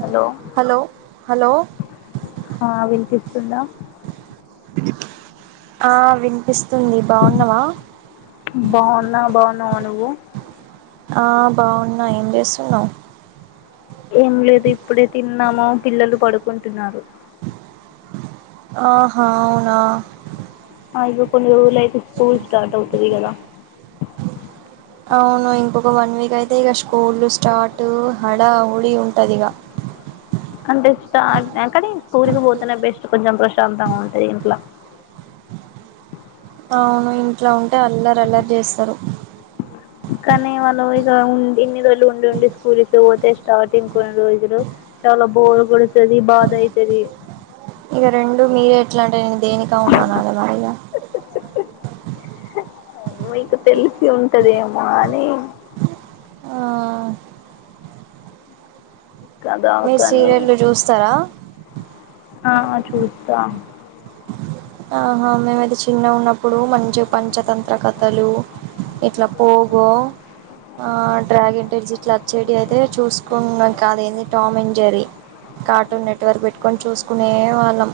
Hello hello hello వింత సున్నా ఆ వినిపిస్తుంది బాగున్నావా బాగున్నా బాగున్నావా నువ్వు ఆ బాగున్నా ఏం చేస్తున్నావు్ ఏం లేదు ఇప్పుడే తిన్నాముో పిల్లలు పడుకుంటున్నారు ఆహా అవునా ఇది కొన్ని రోజులు అయితే స్కూల్ స్టార్ట్ అవుతుది కదా అవును ఇంకొక వన్ వీక్ అయితే ఇక స్కూల్లు స్టార్ట్ హడా ఉడి ఉంటది ఇక అంటే ఎంకాడ స్కూరికి పోతేనే బెస్ట్ కొంచెం ప్రశాంతంగా ఉంటది ఇంట్లో అవును ఇంట్లో ఉంటే అల్లారు అల్లారు చేస్తారు కానీ వాళ్లు ఇగ ఉండి ఇన్ని రోజులు వెళ్లు ఉండి ఉండి స్కూలికి పోతే స్టార్టింగ్ కొన్ని రోజులు చాలా బోరు కొడుతది బాధ అయితది ఇగ రెండు మీరే ఎట్లా అంటే నేను దేనిక ఉను అనద [unintelligible] మరి ఇక మీకు తెలిసి ఉంటదేమో అని ఆ కదా మీ కానీ సీరియల్లు చూస్తారా ఆ చూస్తా ఆహా మీమైతే చిన్నగున్నప్పుడు మంచి పంచతంత్ర కథలు ఇట్లా పోగో ఆ డ్రాగన్ టెలిజిట్లు వచ్చేటి అయితే చూసుకున్నాం కాదు ఏది Tom and Jerry. Cartoon network పెట్టుకొని చూసుకునే వాళ్ళం.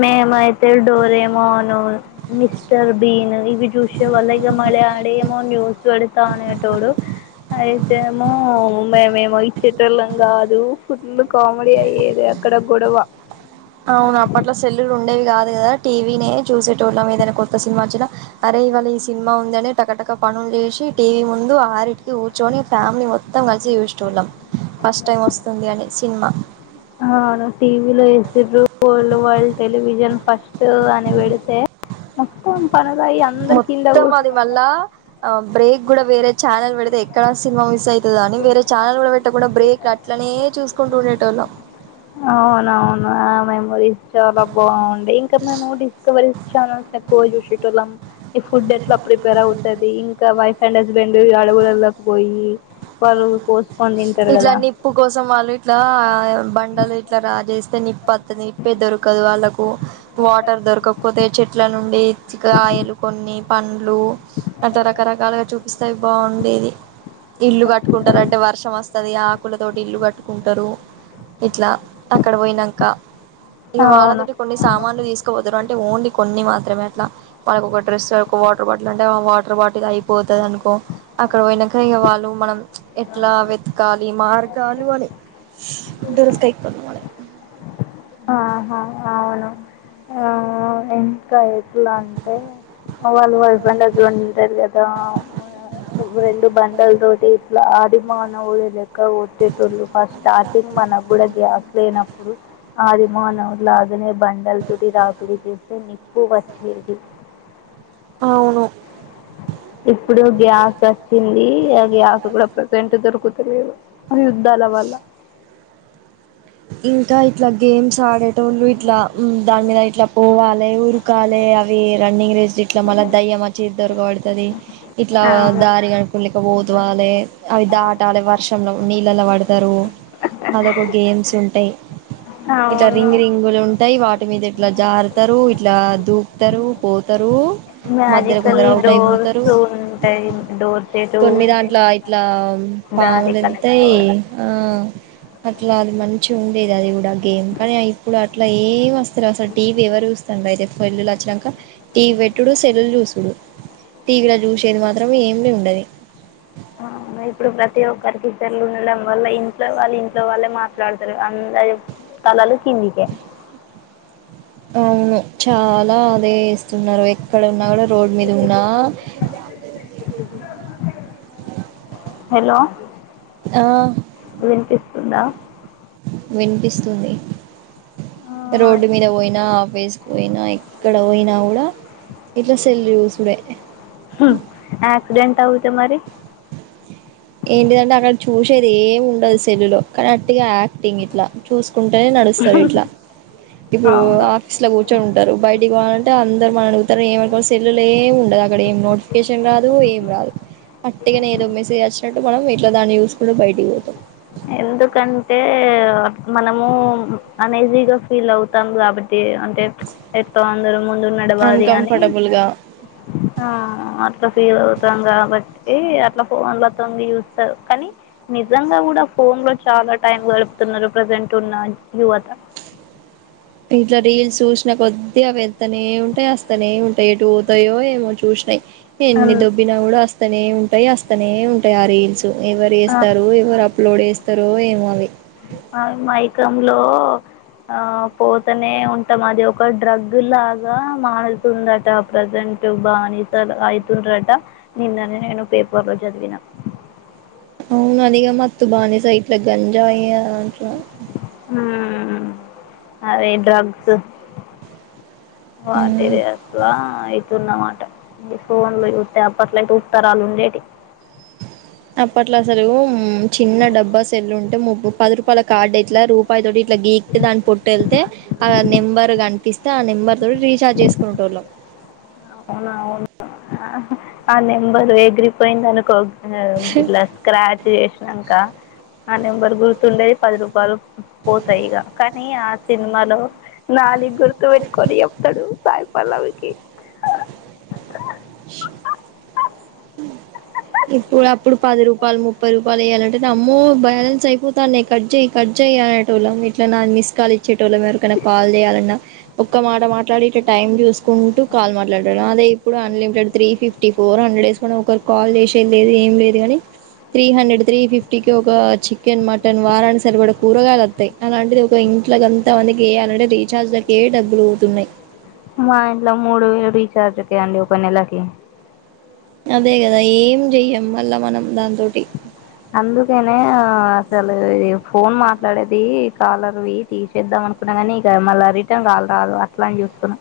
మేమైయితే డోరేమోనో మిస్టర్ బీను ఇవి చూసే వాళ్ల ఇగ మ మళ్ళి అడయేమో జ్యూస్ పెడతా అనేటోడు అయితే ఏమో మేమేమో ఇచ్చేటల్లు వాళ్ళం కాదు ఫుల్ కామెడీ అయ్యేది. ఇక్కడ గొడవ అవును అప్పట్లో సెల్లులు ఉండేవి కాదు కదా టీవీనే చూసేటోళ్ళం ఏదైనా కొత్త సినిమా వచ్చినా. అరే ఇవాళ ఈ సినిమా ఉందని టకటక పనులు చేసి టీవీ ముందు ఆరింటికి కూర్చొని ఫ్యామిలీ మొత్తం. మొత్తం కలిసి చూసే వాళ్ళం ఫస్ట్ టైం వస్తుంది అని సినిమా. అవును టీవీలో వేసిన్రు వాళ్ళు వరల్డ్ టెలివిజన్ ఫస్టు అని పెడితే. మొత్తం పర మొత్తం అది మళ్ళా ఆ బ్రేక్ కూడా వేరే ఛానల్ పెడితే ఎక్కడా సినిమా మిస్ అయితదో అని వేరే ఛానల్ కూడా పెట్టకుండా బ్రేక్లు అట్లనే చూసుకుంటూ ఉండేటల్లు. అవునవును ఆమె మెమరీస్ చాలా బాగున్ ఇంకా మేము డిస్కవరీస్ ఛానల్స్ ఎక్కువ చూసెటోళ్ళం. ఈ ఫుడ్ ఎట్లా ప్రిపేర్ అవుతది ఇంకా వైఫ్ అండ్ హస్బెండ్ అడవులల్లో పోయి. వాళ్ళు కోసుకొని తింటారు ఇట్లా కదా నిప్పు కోసం వాళ్ళు ఇట్లా బండలు ఇట్లా రాజేస్తే నిప్పత్తది నిప్పే దొరకదు వాళ్ళకు. వాటర్ దొరకపోతే చెట్ల నుండి ఇచ్చికాయలు కొన్ని పండ్లు అట్లా రకరకాలుగా చూపిస్తే బాగుండేది ఇల్లు క కుంటారు అంటే వర్షం వస్తది ఆకుల తోటి ఇల్లు కట్టుకుంటారు. ఇట్లా అక్కడ పోయినాక ఇక అవును వాళ్ళతోటి కొన్ని సామాన్లు తీసుకుపోతారు అంటే ఓన్లీ కొన్ని మాత్రమే అట్లా వాళ్ళకి ఒక డ్రెసకో ఒక వాటర్ బాటిల్ అంటే వాటర్ బాటిల్ అయిపోతది అనుకో అక్కడ పోయినంక వాళ్ళు మనం ఎట్లా వెతకాలి మార్గాలు అని దొరకతయి పోమని ఆహా అవును ఆ ఎంత ఇద్ ఎట్లా అంటే వాళ్ళు వైఫ్ అండ్ హస్బెండ్ ఉంటారు కదా రెండు బండల తోటి ఇట్లా ఆదిమానవుడి లెక్క కొట్టేటోల్లు ఫస్ట్ స్టార్టింగ్ మన అప్పుడే గ్యాప్ లేనప్పుడు అదిమానవుడిలా లాగానే బండలతోటి రాపిడి చేస్తే నిప్పు వచ్చేది. అవును ఇప్పుడు గ్యాస్ వచ్చింది ఆ గ్యాస్ కూడా ప్రజెంట్ దొరుకుతలేదు. యుద్ధాల వల్ల ఇంకా ఇట్లా గేమ్స్ ఆడేటోళ్లు ఇట్లా ఉమ్ దాని మీద ఇట్లా పోవాలి ఉరకాలే అవి రన్నింగ్ రేస్ ఇట్లా మళ్ళా దయ్యం వచ్చి దొరకబడతది ఇట్లా అవును దారి కనుకులే పోతు వాళ్లే అవి దాటాలి వర్షంలో నీళ్ళలో పడతారు అదొక గేమ్స్ ఉంటాయ్ ఇట్లా రింగు అవును రింగులు ఉ ఉంటాయి వాటి మీద ఇట్లా జారుతారు. ఇట్లా దూకుతారు, పోతారు. మధ్యలో మ్యాజికల్ కొందరు అవుట్ అయిపోతారు. డోర్స్ ఉంటాయి డోర్ సెటు కొన్ని దాంట్లో ఇట్లా దారి పాములు వత్తాయ్ కలుపుకోవడం ఆ అట్లా అది మంచి ఉండేది. అది కూడా గేమ్ కానీ ఇప్పుడు అట్లా ఏం వస్త అసలు అసలు టీవీ ఎవరు చూస్తుండి అయితే సెల్లులు వచ్చినాక టీవీ పెట్టుడు సెల్లులు చూసుడు. టివీ లో చూసేది మాత్రం ఏమి ఉండదు. ఇప్పుడు, ప్రతి ఒక్కరికి సెల్లులు ఉండడం వల్ల ఇంట్లో వాళ్ళ ఇంట్లో వాళ్ళే మాట్లాడతా లేరు. అందరూ తలలు కిందికే [inaudible] అవును, చాలా అదే ఇస్తున్నారు ఎక్కడ ఉన్నా కూడా రోడ్ మీద ఉన్నా అ [inaudible] [inaudible] హలో! ఆ ఉన్నా వినిపిస్తుంది. రోడ్డు మీద పోయినా ఆఫీసుకి పోయినా ఎక్కడ పోయినా కూడా ఇట్లా సెల్ చూసుడే. హ్మ్, ఎక్సిడెంట్ అయితే మరి ఏంటిదంటే అక్కడ చూసేది ఏమి ఉండదు సెల్లులో. కానీ వట్టిగా యాక్టింగ్ ఇట్లా చూస్ కుంటేనే నడుస్తారు ఇట్లా ఇప్పుడు అవును ఆఫీస్ లో కూర్చొని ఉంటారు. బయటికి పోవాలంటే అందరూ మనని అడుగుతారు ఏమని ఆ సెల్ ఏమి ఉండదు అక్కడ ఏం నోటిఫికేషన్ రాదు ఏం రాదు అట్టిగానే ఏదో మెసేజ్ వచ్చినట్టు మనం ఇట్లా దాన్ని చూసుకుంటూ బయకి పోతాం. ఎందుకంటే మనము అన్ఈజీగా ఫీల్ అవుతాము కాబట్టి. అంటే ఎస్తావా అందరూ ముందు నడవాలి అని, అన్కంఫర్టబుల్గా అట్లా ఫీల్ అవుతాం కాబట్టి అట్లా ఫోన్లతోంది చూస్తారు. కానీ నిజంగా కూడా ఫోన్ లో చాలా టైమ్ గడుపుతున్నారు ప్రజెంట్ ఉన్న యువత. ఇట్లా రీల్స్ చూసినా కొద్ది అవి వెళ్తానే ఉంటాయి, అస్తనే ఉంటాయి, ఎటు పోతాయో ఏమో చూసినకొద్ది. ఎన్ని అన్- దొబ్బినా కూడా, అస్తనే ఉంటాయి అస్తనే ఉంటాయి ఆ రీల్స్. ఎవరు ఆ- చేస్తారో ఎవరు అప్లోడ్ చేస్తారో ఏమో మరి అవి అ మైకమ్ లో ఆ పోతనే ఉంటాం. అది ఒక డ్రగ్ లాగా మాారుతుందట ప్రజెంట్. బానిసలు అయితుంద్రట నిన్ననే నేను పేపర్ లో చదివినా అవును అదిగా మత్తు బానిసైతె గంజాయి మ్ అదే డ్రగ్స్ మ్మ్. వాటిది ఎట్లా ఇది న్నమాట ఫోన్ లో చూస్తతే అప్పట్లయితే ఉత్తరాలు ఉండేటివి. అప్పట్లో అసలు చిన్న డబ్బా సెల్లు ఉంటే ముప్పు పది రూపాయల కార్డు ఇట్లా రూపాయి తోటి ఇట్లా గీక్ దాని పొట్టు వెళ్తే ఆ నెంబర్ కనిపిస్తే ఆ నంబర్ నంబర్ తో రీచార్జ్ చేసుకునేటోళ్ళం అవున అవును ఆ నెంబర్ ఎగిరిపోయింది అనుకో ఇట్లా స్క్రాచ్ చేసినాక ఆ నెంబర్ గుర్తుండేది పది రూపాయలు పోతాయిగా కానీ ఆ సినిమాలో నాని గుర్తు పెట్టుకొని చెప్తాడు సాయిపల్లవికి. ఇప్పుడు అప్పుడు పది రూపాయలు ముప్పై రూపాయలు వెయ్యాలంట అయితే అమ్మో బ్యాలెన్స్ అయిపోతాను నే కట్ చేయి కట్ చేయ్ అనేటోళ్ళం ఇట్లా నాకు మిస్ కాల్ ఇచ్చే ఎవరికైనా కాల్ చేయాలన్నా ఒక్క మాట మాట్లాడి ఇట్ట టైం చూసుకుంటూ కాల్ మాట్లాడేటోళ్ళం అదే ఇప్పుడు unlimited three fifty four hundred వేసుకున్న ఒకరు కాల్ చేసేది లేదు ఏం లేదు కాని త్రీ హండ్రెడ్ త్రీ ఫిఫ్టీ కి ఒక చికెన్ మటన్ వారానికి సరిపడా కూరగాయలు వత్తాయి అలాంటిది ఒక ఇంట్ల అంత మందికి వేయాలంటే రీఛార్జ్లకే డబ్బులు అవుతున్నాయి మా ఇంట్లో మూడు వేలు రీచార్జ్కే అండి ఒక నెలకి అదే కదా ఏం చెయ్యం మళ్ళా మనం దాని తోటి అందుకనే ఆ అస ఇ ఫోన్ మాట్లాడేది కాలర్వి తీసేద్దాం అనుకున్నా కానీ ఇక మళ్ళా రిటర్న్ కాల్ రా దు అట్లానే చూస్తున్నాం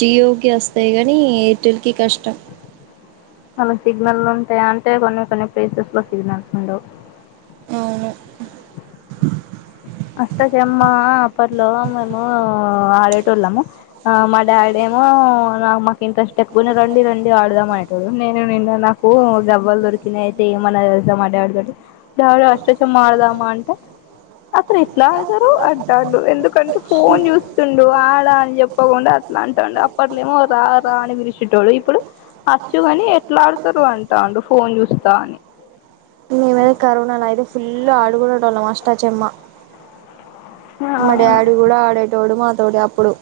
జియోకి వస్తాయి కానీ ఎయిర్టెల్ కి కష్టం పోని సిగ్నల్ ఉంటాయా అంటే కొన్ని కొన్ని ప్లేసెస్ లో సిగ్నల్స్ ఉండవు అవును అష్ట చెమ్మ అప్పట్లో మేము ఆడేటళ్ళము మా డాడీ నాకు మాకు ఇంట్రెస్ట్ ఎక్కువనే రండి రండి ఆడదామ అనేటోళ్ళు నేను నిన్న నాకు దెబ్బలు దొరికి అయితే ఏమన్నా తెలుసా మా డాడీ తోటి డాడీ అష్టాచెమ్మా ఆడదామా అంటే అసలు ఎట్లా ఆడతారు అంటాండు ఎందుకంటే ఫోన్ చూస్తుండు ఆడా అని చెప్పకుండా అట్లా అంటాండు అప్పట్నే ఏమో రా రా అని పిలిచేట్టోడు ఇప్పుడు అచ్చు కాని ఎట్లా ఆడతారు అంటాండు ఫోన్ చూస్తా అని ఇక మేము కరోనా లో ఐతే ఫుల్ ఆడుకునేటోళ్ళం అష్టా చెమ్మా మా అవును డాడీ కూడా ఆడేటోడు మాతోటి అప్పుడు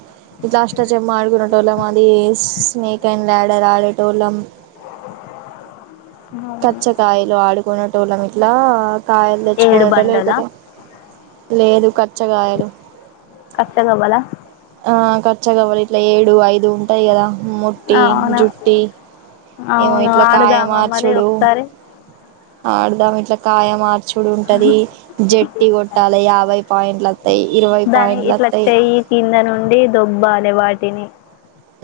ఇట్లా అష్టాచెమ్మా ఆడుకునేటోళ్ళం అది స్నేక్ అండ్ లేడర్ ఆడేటోళ్ళం అవును కచ్చకాయలు ఆడుకునేటోళ్ళం ఇట్లా కాయలు ఏడు తెచ్చుకోనటం బండలా లేకపోతే లేదు కచ్చగాయలు కచ్చగావాల ఆ కచ్చాగవాలి ఇట్లా ఏడు ఐదు ఉంటాయి కదా ముట్టి అవును జుట్టి ఏమో అవును ఇట్లా కాయ ఆడుదామా మరి మార్చుడు ఒకసారి ఆడదాం ఇట్లా కాయ మార్చు చుడు ఉంటది జట్టి కొట్టాలి యాభై పాయింట్లు వత్తయి ఇరవై దాని పాయింట్లు ఇట్లా వత్తయి చెయ్యి కింద నుండి దొబ్బాలి వాటిని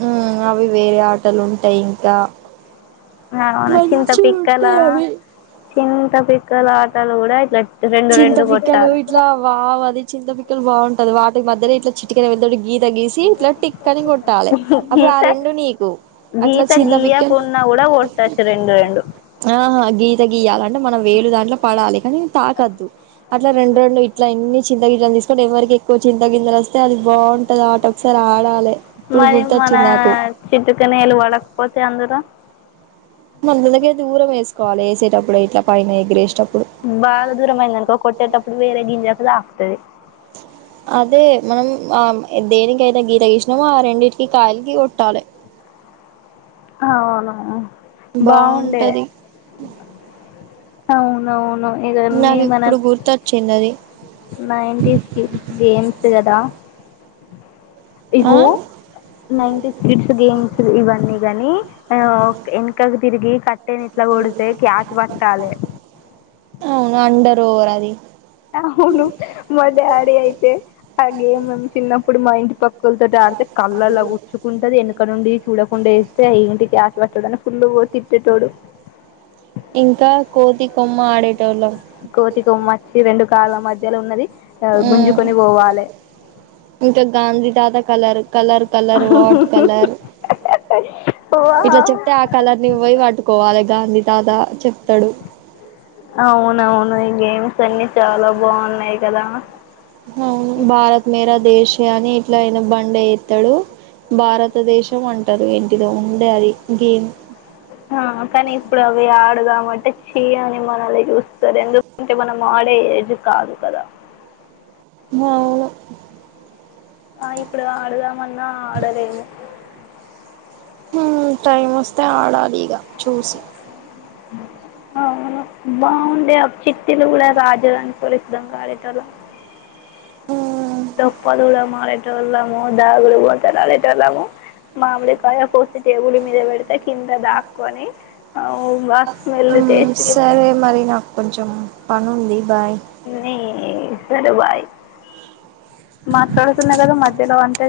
హ్మ్ అవి వేరే ఆటలు ఉంటాయి ఇంకా అవును చింత మంచివి పిక్కల ఉంటయిఅవి చింత పిక్కల ఆటలు కూడా ఇట్లా రెండు రెండు చింతపిక్కలు కొట్టాలి ఇట్లా వావ్ అది చింతపిక్కలు బాగుంటది వాటి మధ్యర ఇట్లా చిట్టుకనవేలు తోటి అప్పుడు ఆ ఇంక రెండు నీకు అట్లా గీత చింతపిక్కలు గీయకున్న కూడా కొట్టొచ్చు రెండు రెండు ఆహా గీత గీయాలంటే మనం వేలు దాంట్లో పడాలి కానీ తాకద్దు అట్లా రెండు రెండు ఇట్ల ఇన్ని చింత గింజలు తీసుకుంటే ఎవరికి ఎక్కువ చింత గింజలు వస్తే అది బాగుంటది ఆట ఒకసారి ఆడాలి ఇప్పుడు మరి మన గుర్తొచ్చింది నాకు చిట్టుకనేలు పడకపోతే అందులో మన దందగే దూరం వేసుకోవాల వేసేటప్పుడు ఇట్లా పైన ఎగరేసేటప్పుడు బాగా దూరం అయిందనుకో కొట్టేటప్పుడు వేరే గింజకు తాకుతుది అదే మనం ఆ దేనికి అయితే గీత గీసినామో ఆ రెండింటికి కాయకి కొట్టాలి ఆ అవునవును బాగుంటాది అవునవును ఇవన్నీ మనం ఇప్పుడు గుర్తొచ్చింది అది నైన్టీస్ కీ గేమ్ తువటా ఆ నైన్టీస్ కిడ్స్ గేమ్స్ ఇవన్నీ గాని ఆ ఓకే వెనుకకు తిరిగి కట్ తిన్ ఇట్లా కొడితే కాస్ పట్టాలే పోరాది అవును మా డాడీ అయితే ఆ గేమ్ ను చిన్నప్పుడు మా ఇంటి పక్క క్కల తోటి ఆడితే కళ్ళలో గుచ్చుకుంటాది వెనక నుండి చూడకుండా వేస్తే ఏంటి ఫుల్ తిట్టెటొడు ఇంకా కోతి కొమ్మ ఆడే కోతి కొమ్మచ్చి రెండు కాళ్ళ మధ్యలో ఉన్నది ఆ గుంజుకొని పోవాలే ఇంకా గాంధీ తాత colour colour colour what colour ఇట్లా వావ్ చెప్తే ఆ కలర్ ని నువ్వు పోయి పట్టుకోవాలే గాంధీ తాత చెప్ అవునవును ఈ గేమ్స్ అన్ని చాలా బాగున్నాయి కదా అవును భారత్ మేర దేశే అని ఇట్లా అయనా బండ ఎత్తాడు భారతదేశం అంటారు ఏంటిదో ఉండే అది ఇంకేం అడితే చీ అని మనల్ని చూస్తారు ఎందుకంటే మనం ఆడే ఏజు కాదు కదా అవును ఆ ఇప్పుడు ఆడదామన్నా అడలేము హ్మ్ టైం వస్తే ఆడాలి ఇగ చూసి ఆహ అవును బాగుండే ఆ చిట్టిలు కూడా రాజాని [unintelligible] హ్మ్ తెప్పల్లము ఆడెటోళ్ళము దాగుడు మూతులు ఆడెటోళ్ళము మామిడి కాయా కోసా టేబుల్ మీద పెడితే కింద దాక్కకొని ఆ బాగ స్మెల్ టేస్ట్ చేసా సరే మరి నాకు కొంచెం పని ఉంది బాయ్ నే సరే బాయ్ మాట్లాడుతున్నా కదా మధ్యలో అంటే